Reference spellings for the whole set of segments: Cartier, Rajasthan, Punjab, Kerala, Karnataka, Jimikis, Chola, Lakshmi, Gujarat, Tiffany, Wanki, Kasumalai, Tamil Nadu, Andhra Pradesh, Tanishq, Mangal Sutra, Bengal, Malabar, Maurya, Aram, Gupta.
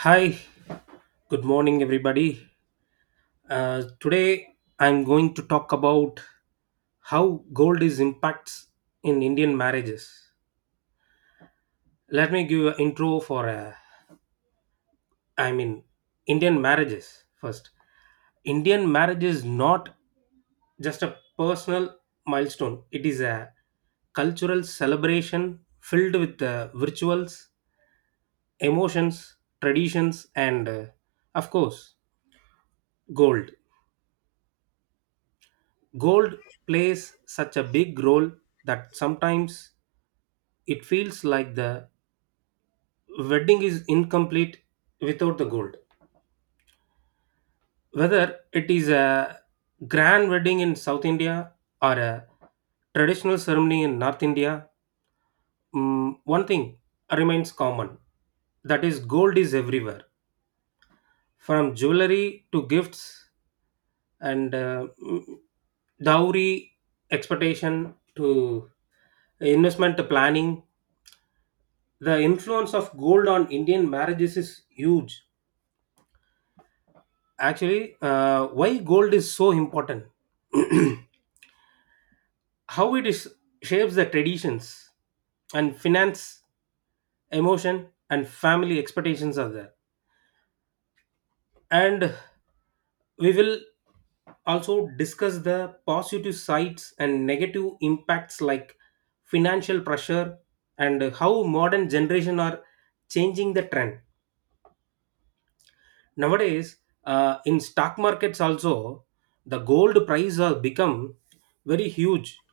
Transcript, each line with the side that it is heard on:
right: Hi, good morning, everybody. Today I'm going to talk about how gold is impacts in Indian marriages. Let me give an intro for, I mean, Indian marriages first. Indian marriage is not just a personal milestone; it is a cultural celebration filled with rituals, emotions, traditions, and of course, gold. Gold plays such a big role that sometimes it feels like the wedding is incomplete without the gold. Whether it is a grand wedding in South India or a traditional ceremony in North India, one thing remains common, that is, gold is everywhere, from jewelry to gifts and dowry expectation to investment planning, the influence of gold on Indian marriages is huge. Actually, why gold is so important, how it is shapes the traditions and finance, emotion, and family expectations are there. And we will also discuss the positive sides and negative impacts like financial pressure and how modern generation are changing the trend nowadays. In stock markets also, the gold price has become very huge.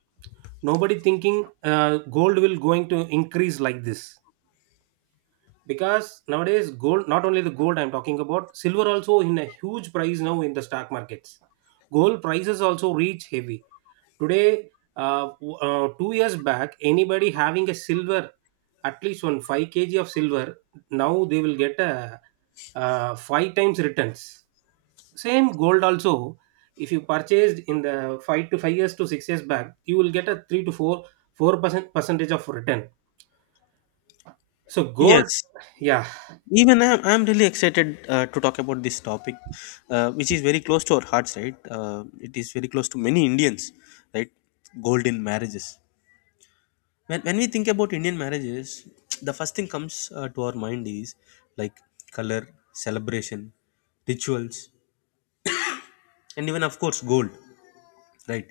right: Nobody thinking gold will going to increase like this, because nowadays gold, not only the gold, I'm talking about silver also, in a huge price now in the stock markets. Gold prices also reach heavy today. 2 years back, anybody having a silver, at least one 5 kg of silver, now they will get a 5 times returns. Same gold also, if you purchased in the five years to 6 years back, you will get a three to four percent percentage of return. So gold,
left: Yes,
right: yeah,
left: even I'm really excited to talk about this topic, which is very close to our hearts, right? It is very close to many Indians, right? Golden marriages. When we think about Indian marriages, the first thing comes to our mind is like color, celebration, rituals, and even, of course, gold, right?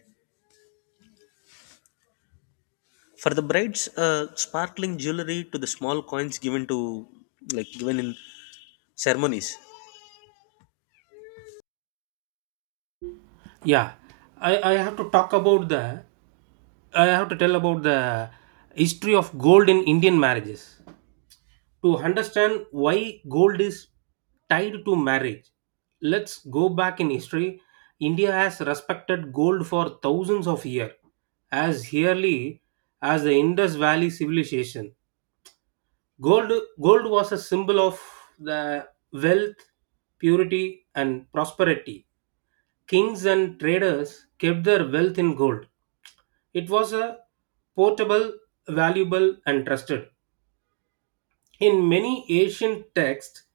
left: For the bride's sparkling jewelry to the small coins given to, like, given in ceremonies.
right: yeah. I, I have to talk about the I have to tell about the history of gold in Indian marriages. To understand why gold is tied to marriage, let's go back in history. India has respected gold for thousands of years, as early as the Indus Valley civilization. Gold, gold was a symbol of the wealth, purity, and prosperity. Kings and traders kept their wealth in gold. It was a portable, valuable, and trusted. In many ancient texts,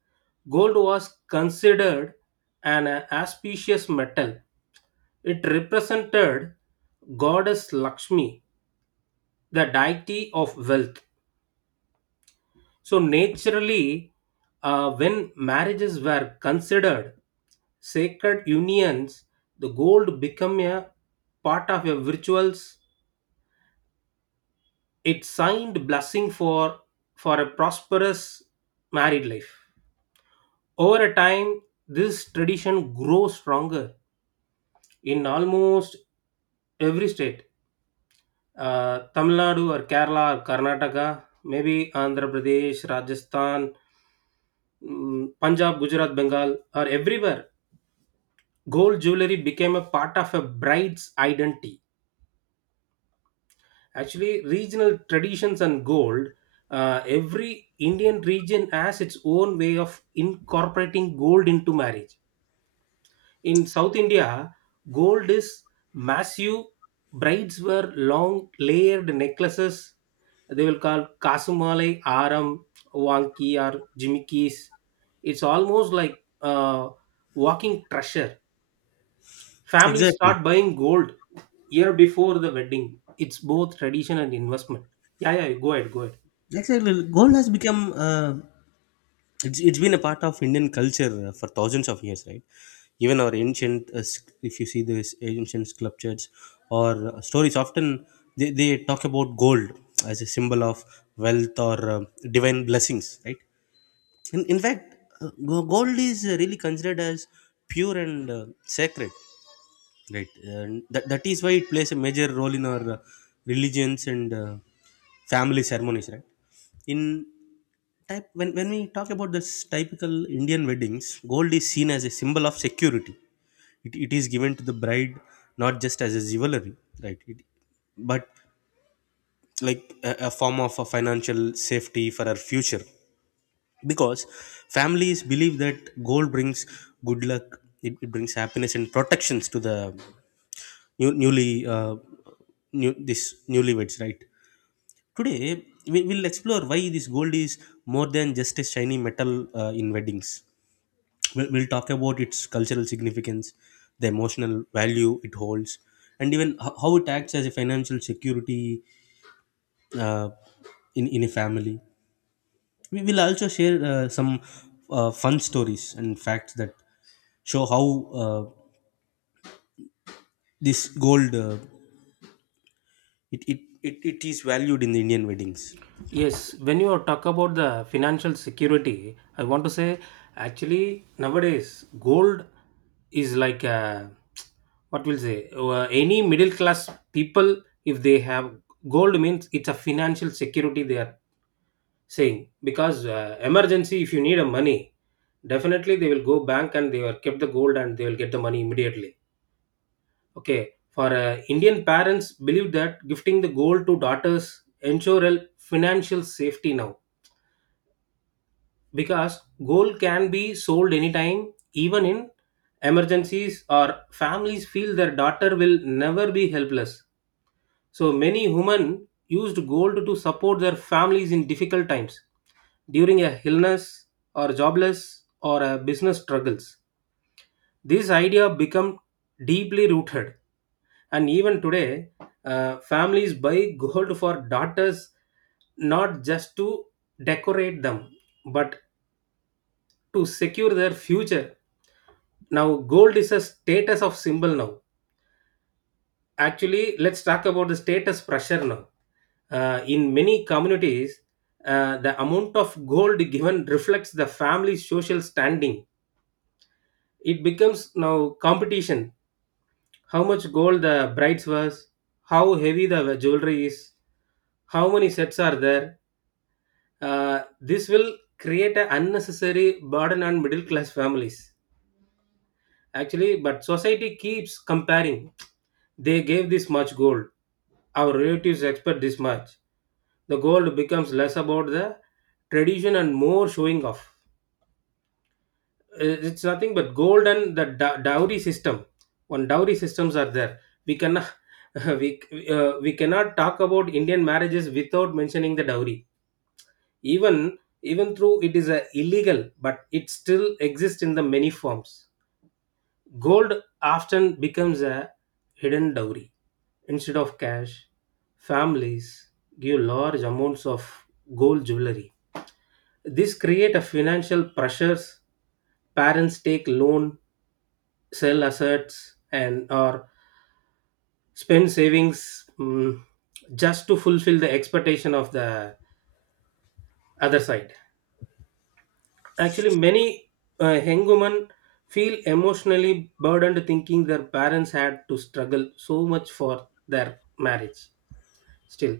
right: gold was considered an auspicious metal. It represented goddess Lakshmi, the deity of wealth. So, naturally, when marriages were considered sacred unions, the gold became a part of a rituals. It signed blessing for a prosperous married life. Over a time, this tradition grows stronger in almost every state. Tamil Nadu or Kerala or Karnataka, maybe Andhra Pradesh, Rajasthan, Punjab, Gujarat, Bengal, or everywhere, gold jewelry became a part of a bride's identity. Actually, regional traditions and gold, every Indian region has its own way of incorporating gold into marriage. In South India, gold is massive. Brides wear long layered necklaces. They will call Kasumalai Aram, Wanki or Jimikis. It's almost like walking treasure. Families
left: Exactly.
right: start buying gold year before the wedding. It's both tradition and investment. Yeah, yeah, go ahead, go ahead.
left: Exactly. Gold has become it's been a part of Indian culture for thousands of years, right? Even our ancient, if you see these ancient sculptures or stories, often they talk about gold as a symbol of wealth or divine blessings, right? And in fact, gold is really considered as pure and sacred. Right, and that is why it plays a major role in our religions and family ceremonies, right? In type When we talk about this typical Indian weddings, gold is seen as a symbol of security. It is given to the bride not just as a jewelry, right? It, but like a form of a financial safety for our future because families believe that gold brings good luck, it brings happiness and protections to the new, newly uh, new this newlyweds, right? Today we will explore why this gold is more than just a shiny metal in weddings. We'll talk about its cultural significance, the emotional value it holds, and even how it acts as a financial security uh, in a family. We will also share some fun stories and facts that show how uh, this gold it, it, it, it is valued in the Indian weddings.
right: Yes, when you talk about the financial security, I want to say actually nowadays gold is like a, what will say, any middle class people, if they have gold means it's a financial security, they are saying. Because emergency if you need a money, definitely they will go bank and they will keep the gold and they will get the money immediately. Okay, for Indian parents believe that gifting the gold to daughters ensure a financial safety now, because gold can be sold anytime even in emergencies, or families feel their daughter will never be helpless. So many women used gold to support their families in difficult times, during a illness or jobless or a business struggles. This idea become deeply rooted, and even today, families buy gold for daughters not just to decorate them but to secure their future. Now gold is a status of symbol now. Actually, let's talk about the status pressure now. In many communities, the amount of gold given reflects the family's social standing. It becomes now competition: how much gold the brides was, how heavy the jewelry is, how many sets are there. Uh, this will create an unnecessary burden on middle class families actually. But society keeps comparing: they gave this much gold, our relatives expect this much. The gold becomes less about the tradition and more showing off. It's nothing but gold and the dowry system. One dowry systems are there, we cannot we, we cannot talk about Indian marriages without mentioning the dowry. Even even though it is illegal, but it still exists in the many forms. Gold often becomes a hidden dowry. Instead of cash, families give large amounts of gold jewelry. This create a financial pressures. Parents take loan, sell assets, and or spend savings, just to fulfill the expectation of the other side. Actually, many young women feel emotionally burdened thinking their parents had to struggle so much for their marriage. Still,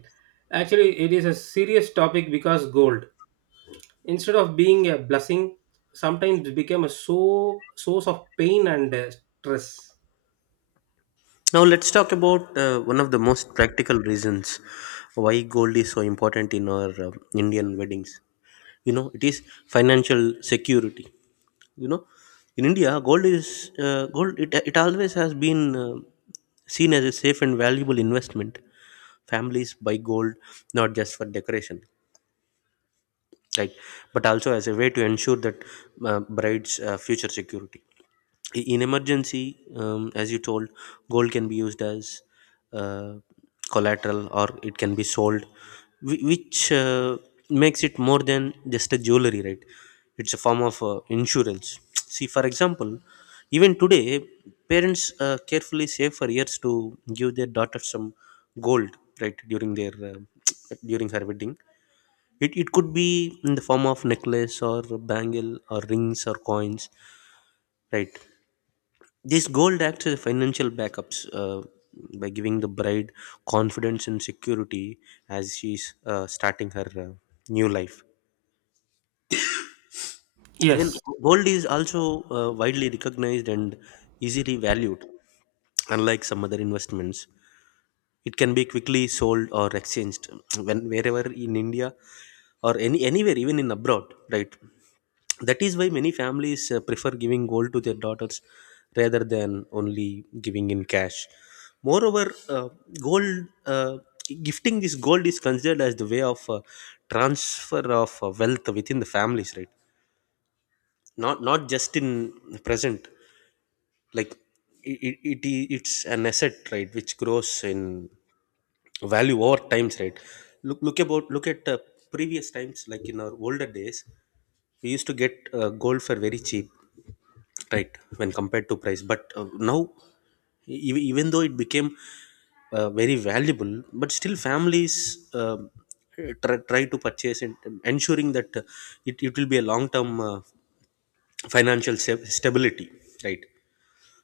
right: actually, it is a serious topic because gold, instead of being a blessing, sometimes became a source of pain and stress.
left: Now let's talk about one of the most practical reasons why gold is so important in our Indian weddings. You know, it is financial security. You know, in India, gold. It always has been seen as a safe and valuable investment. Families buy gold not just for decoration, right, but also as a way to ensure that bride's future security. In emergency, as you told, gold can be used as uh, collateral or it can be sold, which makes it more than just a jewelry, right? It's a form of insurance. See, for example, even today parents carefully save for years to give their daughter some gold, right, during their during her wedding. It could be in the form of necklace or bangle or rings or coins, right? This gold acts as a financial backups by giving the bride confidence and security as she's starting her new life. Even
right: Yes,
left: gold is also widely recognized and easily valued, unlike some other investments. It can be quickly sold or exchanged when wherever in India or anywhere, even in abroad, right? That is why many families prefer giving gold to their daughters rather than only giving in cash. Moreover, uh, gold uh, gifting this gold is considered as the way of transfer of wealth within the families, right? Not just in present, like, it's an asset, right, which grows in value over times, right? Look look about look at previous times, like in our older days we used to get gold for very cheap, right, when compared to price. But now, even though it became very valuable, but still families, um try to purchase it, ensuring that it, it will be a long term financial stability, right?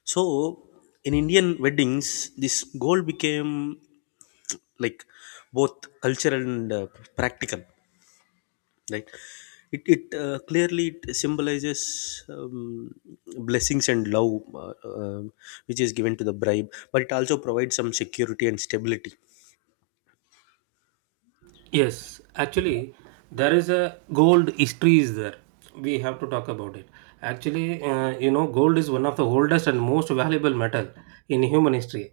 left: So in Indian weddings, this goal became like both cultural and practical, right? It clearly it symbolizes blessings and love, um which is given to the bride, but it also provides some security and stability.
right: yes. Actually, there is a gold history is there. We have to talk about it. Actually, you know, gold is one of the oldest and most valuable metal in human history.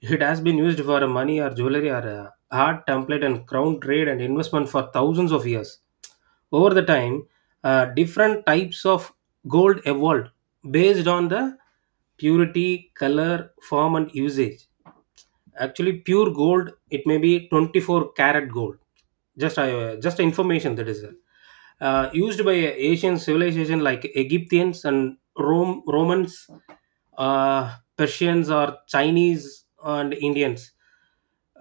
right: It has been used for money or jewelry or art, template, and crown trade and investment for thousands of years. Over the time, different types of gold evolved based on the purity, color, form, and usage. Actually, pure gold it may be 24 karat gold. Just information that is used by Asian civilization like Egyptians and Rome Romans, Persians or Chinese and Indians.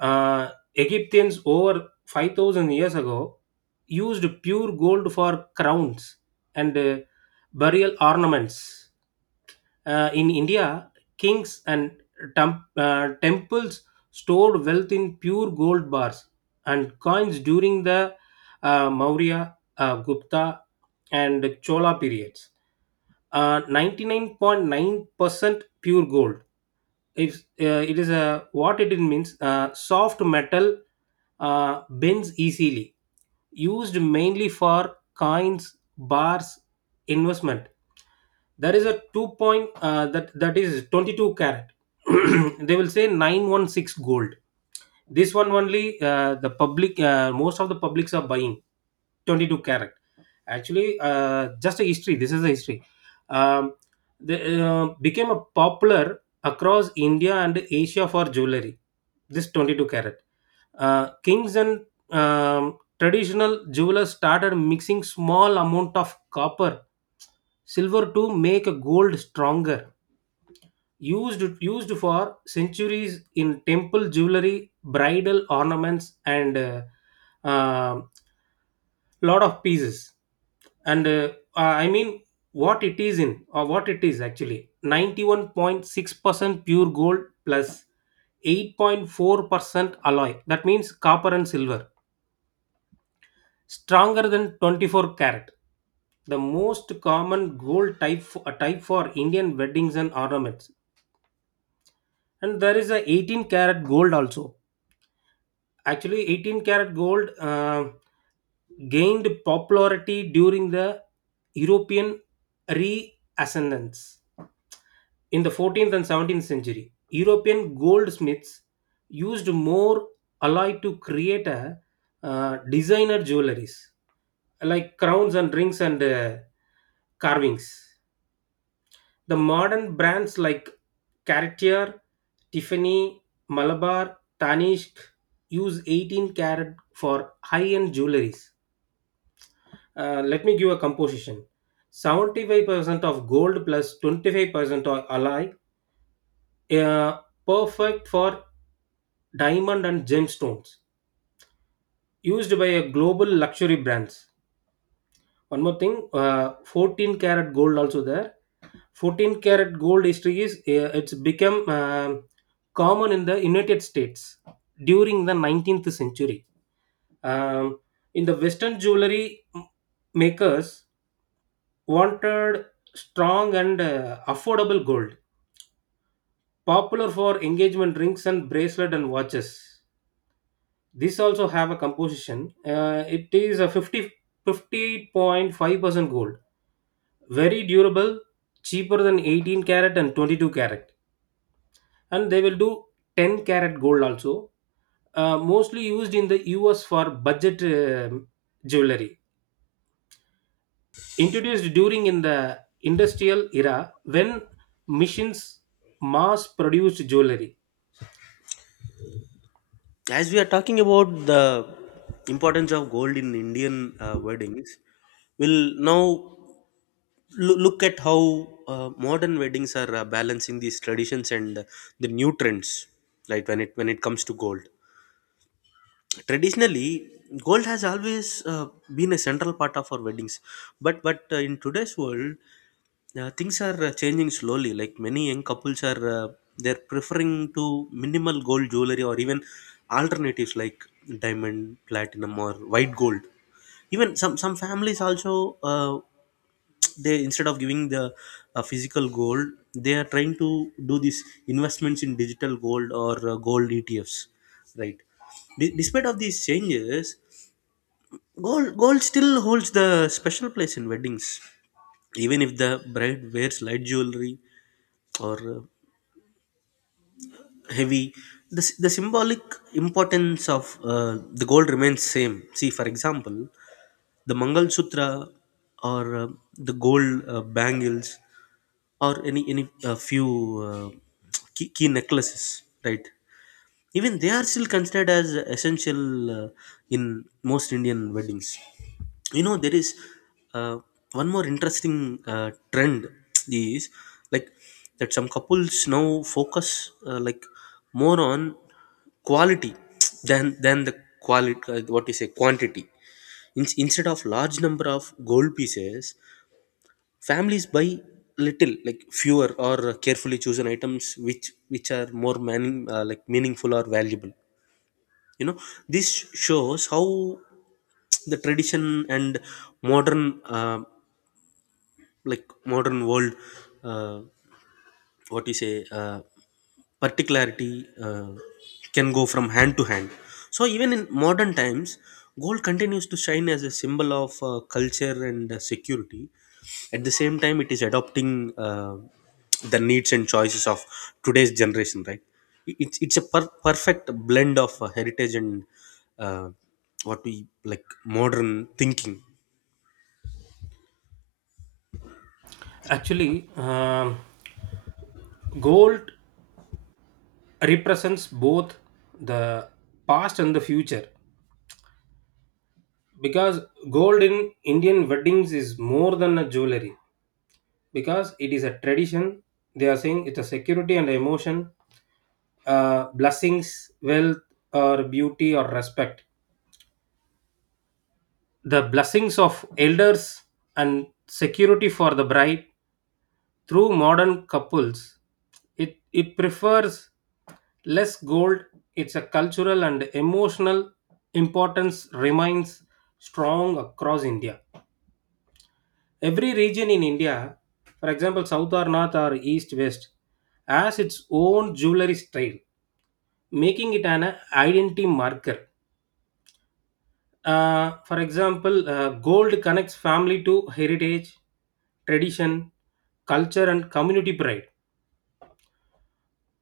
right: Egyptians over 5,000 years ago used pure gold for crowns and burial ornaments. In India, kings and temples stored wealth in pure gold bars and coins during the Maurya, Gupta, and Chola periods. 99.9% pure gold, it is a what it means, soft metal, bends easily, used mainly for coins bars investment. There is a 2 point, that is 22 carat. They will say 916 gold. This one only, the public, most of the publics are buying 22 carat. Actually, just a history, this is a history. um, they became a popular across India and Asia for jewelry, this 22 carat. Kings and traditional jewelers started mixing small amount of copper, silver to make a gold stronger. Used for centuries in temple jewelry, bridal ornaments, and a uh, uh, lot of pieces. And I mean, what it is in or what it is, actually 91.6% pure gold, 8.4% alloy, that means copper and silver, stronger than 24 carat, the most common gold type type for Indian weddings and ornaments. And there is a 18 karat gold also. Actually, 18 karat gold gained popularity during the European reascendance in the 14th and 17th century. European goldsmiths used more alloy to create a designer jewelries like crowns and rings and carvings. The modern brands like Cartier, Tiffany, Malabar, Tanishq use 18 karat for high-end jewelries. Let me give a composition. 75% of gold plus 25% of alloy, uh, perfect for diamond and gemstones, used by a global luxury brands. One more thing, 14 karat gold also there. 14 karat gold history is, it's become common in the United States during the 19th century. Um, in the Western jewelry makers wanted strong and affordable gold, popular for engagement rings and bracelet and watches. This also have a composition. It is a 50 58.5% gold, very durable, cheaper than 18 carat and 22 carat. And they will do 10 carat gold also, mostly used in the US for budget jewelry, introduced during in the industrial era when machines mass produced jewelry.
left: As we are talking about the importance of gold in Indian weddings, we'll now look at how modern weddings are balancing these traditions and the new trends, right? When it comes to gold, traditionally, gold has always been a central part of our weddings. But in today's world, things are changing slowly. Like many young couples are they're preferring to minimal gold jewelry or even alternatives like diamond, platinum, or white gold. Even some families also they, instead of giving the physical gold, they are trying to do these investments in digital gold or gold ETFs, right? Despite of these changes, gold still holds the special place in weddings. Even if the bride wears light jewelry or heavy, the symbolic importance of uh, the gold remains same. See for example the Mangal Sutra or the gold bangles or any few uh, key necklaces, right? Even they are still considered as essential in most Indian weddings. You know, there is uh, one more interesting trend is like that some couples now focus like more on quality than the quality what you say quantity. Instead of large number of gold pieces, families buy little, like fewer or carefully chosen items, which are more like meaningful or valuable. You know, this shows how the tradition and modern, like modern world, uh, what you say. Particularity can go from hand to hand. So even in modern times, gold continues to shine as a symbol of culture and security. At the same time, it is adopting the needs and choices of today's generation, right? It's a perfect blend of heritage and uh, what we like modern thinking.
right: Actually, gold represents both the past and the future, because gold in Indian weddings is more than a jewelry, because it is a tradition, they are saying, it's a security and emotion, blessings, wealth or beauty or respect, the blessings of elders and security for the bride. Through modern couples, it prefers less gold, it's a cultural and emotional importance remains strong across India. Every region in India, for example, south or north or east west, has its own jewelry style, making it an identity marker. For example, gold connects family to heritage, tradition, culture, and community pride.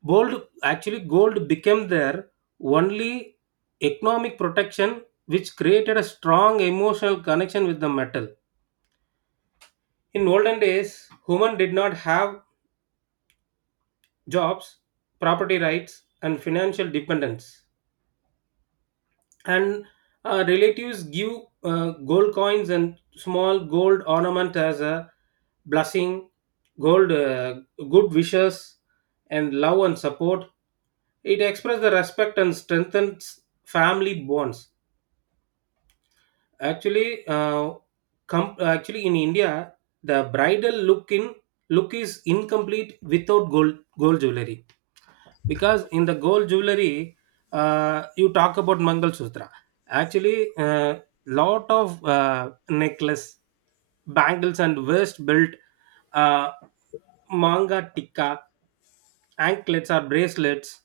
right: Gold, actually gold became their only economic protection, which created a strong emotional connection with the metal. In olden days, women did not have jobs, property rights, and financial dependence. And relatives give gold coins and small gold ornament as a blessing, gold, good wishes, and love and support. It expresses the respect and strengthens family bonds. Actually, actually in India, the bridal look is incomplete without gold jewelry because in the gold jewelry, you talk about Mangal Sutra. Actually, lot of necklace, bangles and waist belt, uh, manga tikka, anklets or bracelets,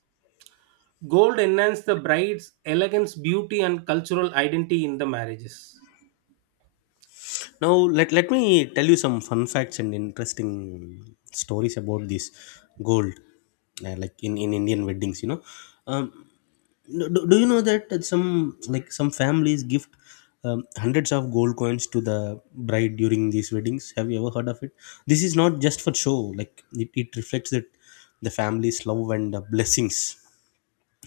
right: gold enhance the bride's elegance, beauty and cultural identity in the marriages.
left: Now let me tell you some fun facts and interesting stories about this gold, like in Indian weddings. You know, um, do you know that some families gift hundreds of gold coins to the bride during these weddings? Have you ever heard of it? This is not just for show. Like it reflects that the family's love and blessings.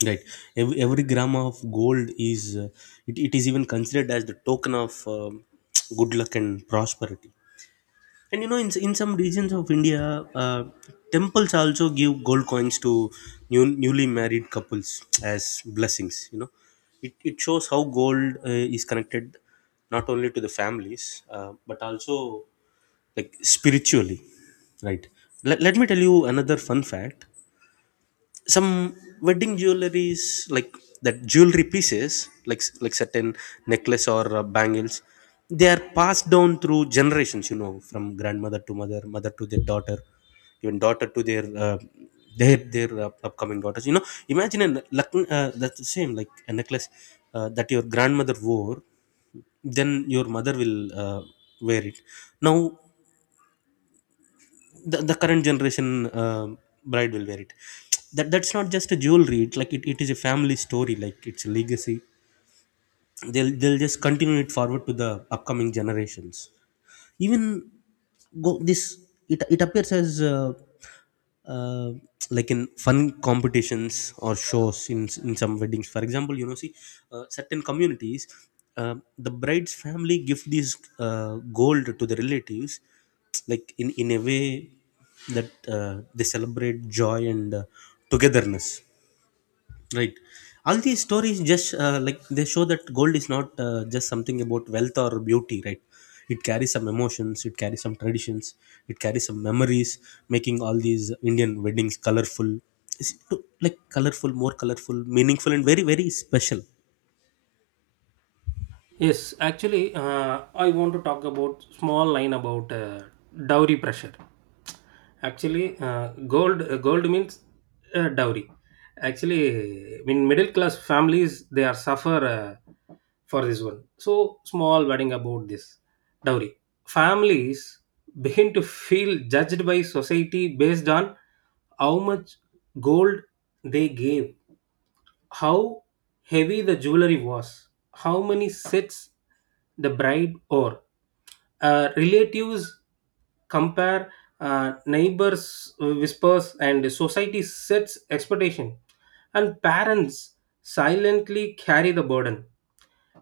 left: Right. Every gram of gold is, it is even considered as the token of good luck and prosperity. And you know, in some regions of India, temples also give gold coins to newly married couples as blessings. You know, it shows how gold is connected not only to the families, but also like spiritually. Right. Let me tell you another fun fact. Some wedding jewelries like that jewelry pieces, like certain necklace or bangles, they are passed down through generations, you know, from grandmother to mother to their daughter, even daughter to their upcoming daughters. You know, imagine a that's the same, like a necklace that your grandmother wore, then your mother will uh, wear it, now the current generation um bride will wear it. That's not just a jewelry. It is a family story, like it's a legacy. They'll just continue it forward to the upcoming generations. Even go this it, it appears as uh, like in fun competitions or shows in some weddings. For example, you know, see, certain communities, the bride's family give these gold to the relatives, like in a way that they celebrate joy and togetherness. Right. All these stories just they show that gold is not just something about wealth or beauty, right? It carries some emotions, it carries some traditions, it carries some memories, making all these Indian weddings colorful. It's to- like colorful, more colorful, meaningful, and very, very special.
right: Yes, actually, I want to talk about small line about dowry pressure. Actually, gold means dowry. Actually, in middle class families, they are suffer, uh, for this one. So small wedding about this dowry. Families begin to feel judged by society based on how much gold they gave, how heavy the jewelry was, how many sets the bride wore. Relatives compare, neighbors whispers, and society sets expectation, and parents silently carry the burden.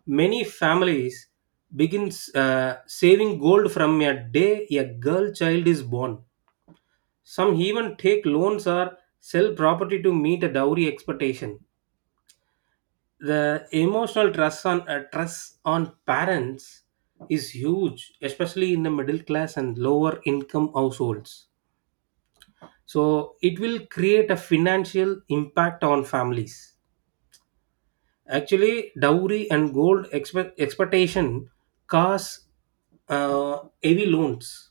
right: Many families begin saving gold from a day a girl child is born. Some even take loans or sell property to meet a dowry expectation. The emotional trust on parents is huge, especially in the middle class and lower income households. So it will create a financial impact on families. Actually, dowry and gold expectation cause uh, heavy loans,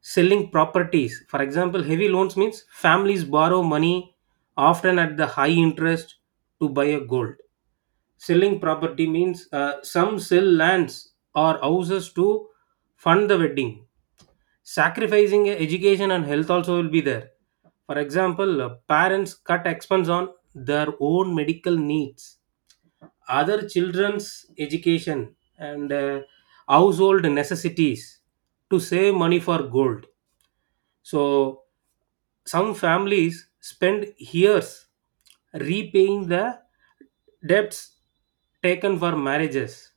right: selling properties. For example, heavy loans means families borrow money often at the high interest to buy a gold. Selling property means some sell lands or houses to fund the wedding. Sacrificing education and health also will be there. For example, parents cut expense on their own medical needs, other children's education, and, household necessities to save money for gold. So some families spend years repaying the debts taken for marriages.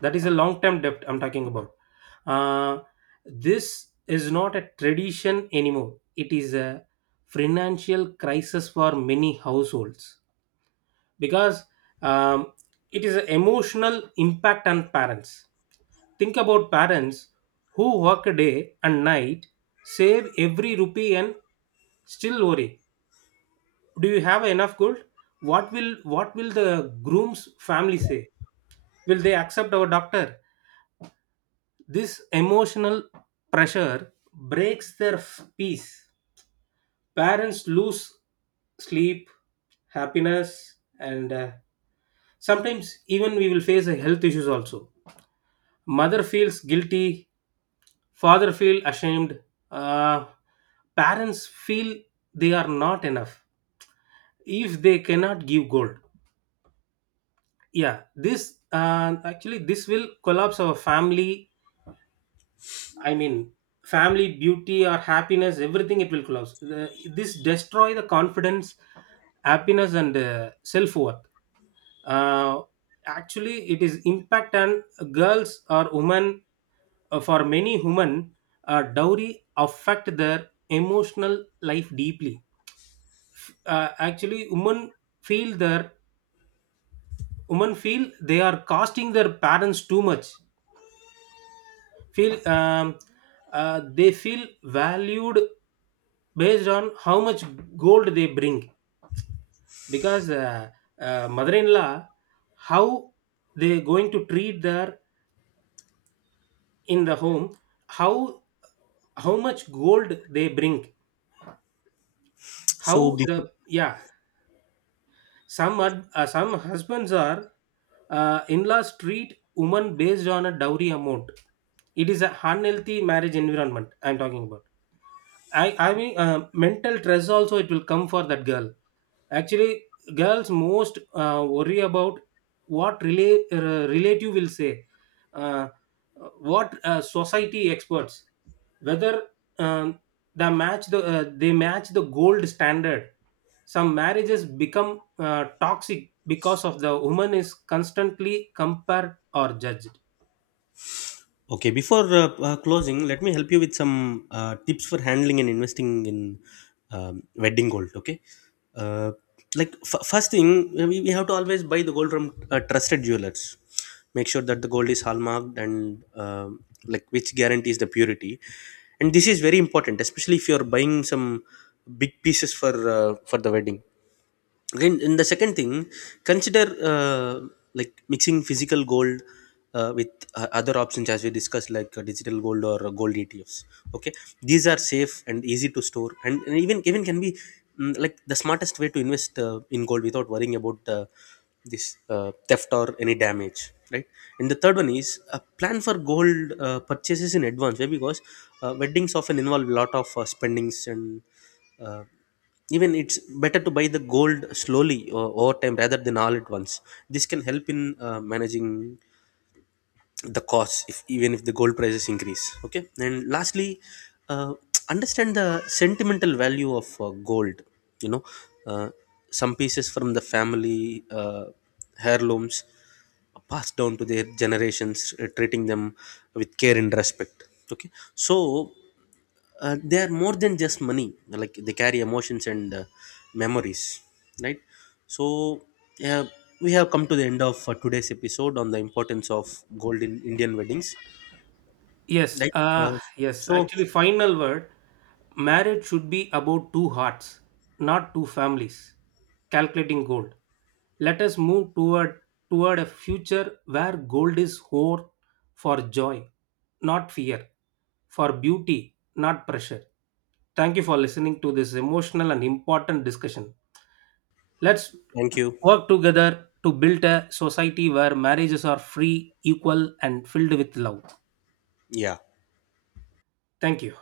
right: That is a long term debt I'm talking about. Uh, this is not a tradition anymore, it is a financial crisis for many households because, um, it is an emotional impact on parents. Think about parents who work day and night, save every rupee and still worry. Do you have enough gold? What will the groom's family say? Will they accept our doctor? This emotional pressure breaks their peace. Parents lose sleep, happiness, and, sometimes even we will face a health issues also. Mother feels guilty, father feel ashamed, uh, parents feel they are not enough if they cannot give gold. Yeah, this actually this will collapse our family. I mean, family beauty or happiness, everything it will collapse. This destroy the confidence, happiness, and, self worth. uh, actually, it is impact on girls or women. For many women, dowry affect their emotional life deeply. Actually, feel their women feel they are costing their parents too much, feel, they feel valued based on how much gold they bring, because, mother-in-law, how they going to treat their in the home, how how much gold they bring,
left: So,
right: how
left: before,
right: the, yeah, some are, some husbands are, in-laws treat women based on a dowry amount. It is a unhealthy marriage environment I'm talking about. I mean, mental stress also it will come for that girl. Actually, girls most worry about what relative will say, uh, what society experts, whether, um, the match the, they match the gold standard. Some marriages become toxic because of the woman is constantly compared or judged.
left: okay, before closing, let me help you with some tips for handling and investing in wedding gold. Okay, uh, first thing, we have to always buy the gold from trusted jewelers. Make sure that the gold is hallmarked and like which guarantees the purity. And this is very important, especially if you are buying some big pieces for the wedding. Again in the second thing, consider uh, like mixing physical gold with other options, as we discussed, like digital gold or gold ETFs. Okay, these are safe and easy to store, and even can be, like, the smartest way to invest in gold without worrying about this theft or any damage, right? And the third one is, plan for gold purchases in advance. Why? Because weddings often involve a lot of spendings, and uh, even it's better to buy the gold slowly or over time rather than all at once. This can help in managing the costs if even if the gold prices increase. Okay, and lastly, uh, understand the sentimental value of gold. You know, uh, some pieces from the family heirlooms passed down to their generations, treating them with care and respect. Okay, so they are more than just money, like they carry emotions and memories, right? So, yeah, we have come to the end of today's episode on the importance of gold in Indian weddings.
right: Yes,
left: Right,
right: yes.
left: so
right: Actually, final word, marriage should be about two hearts, not two families. Calculating gold. Let us move toward a future where gold is hoard for joy, not fear, for beauty, not pressure. Thank you for listening to this emotional and important discussion. Let's
left: thank you.
right: work together to build a society where marriages are free, equal, and filled with love.
left: Yeah.
right: Thank you.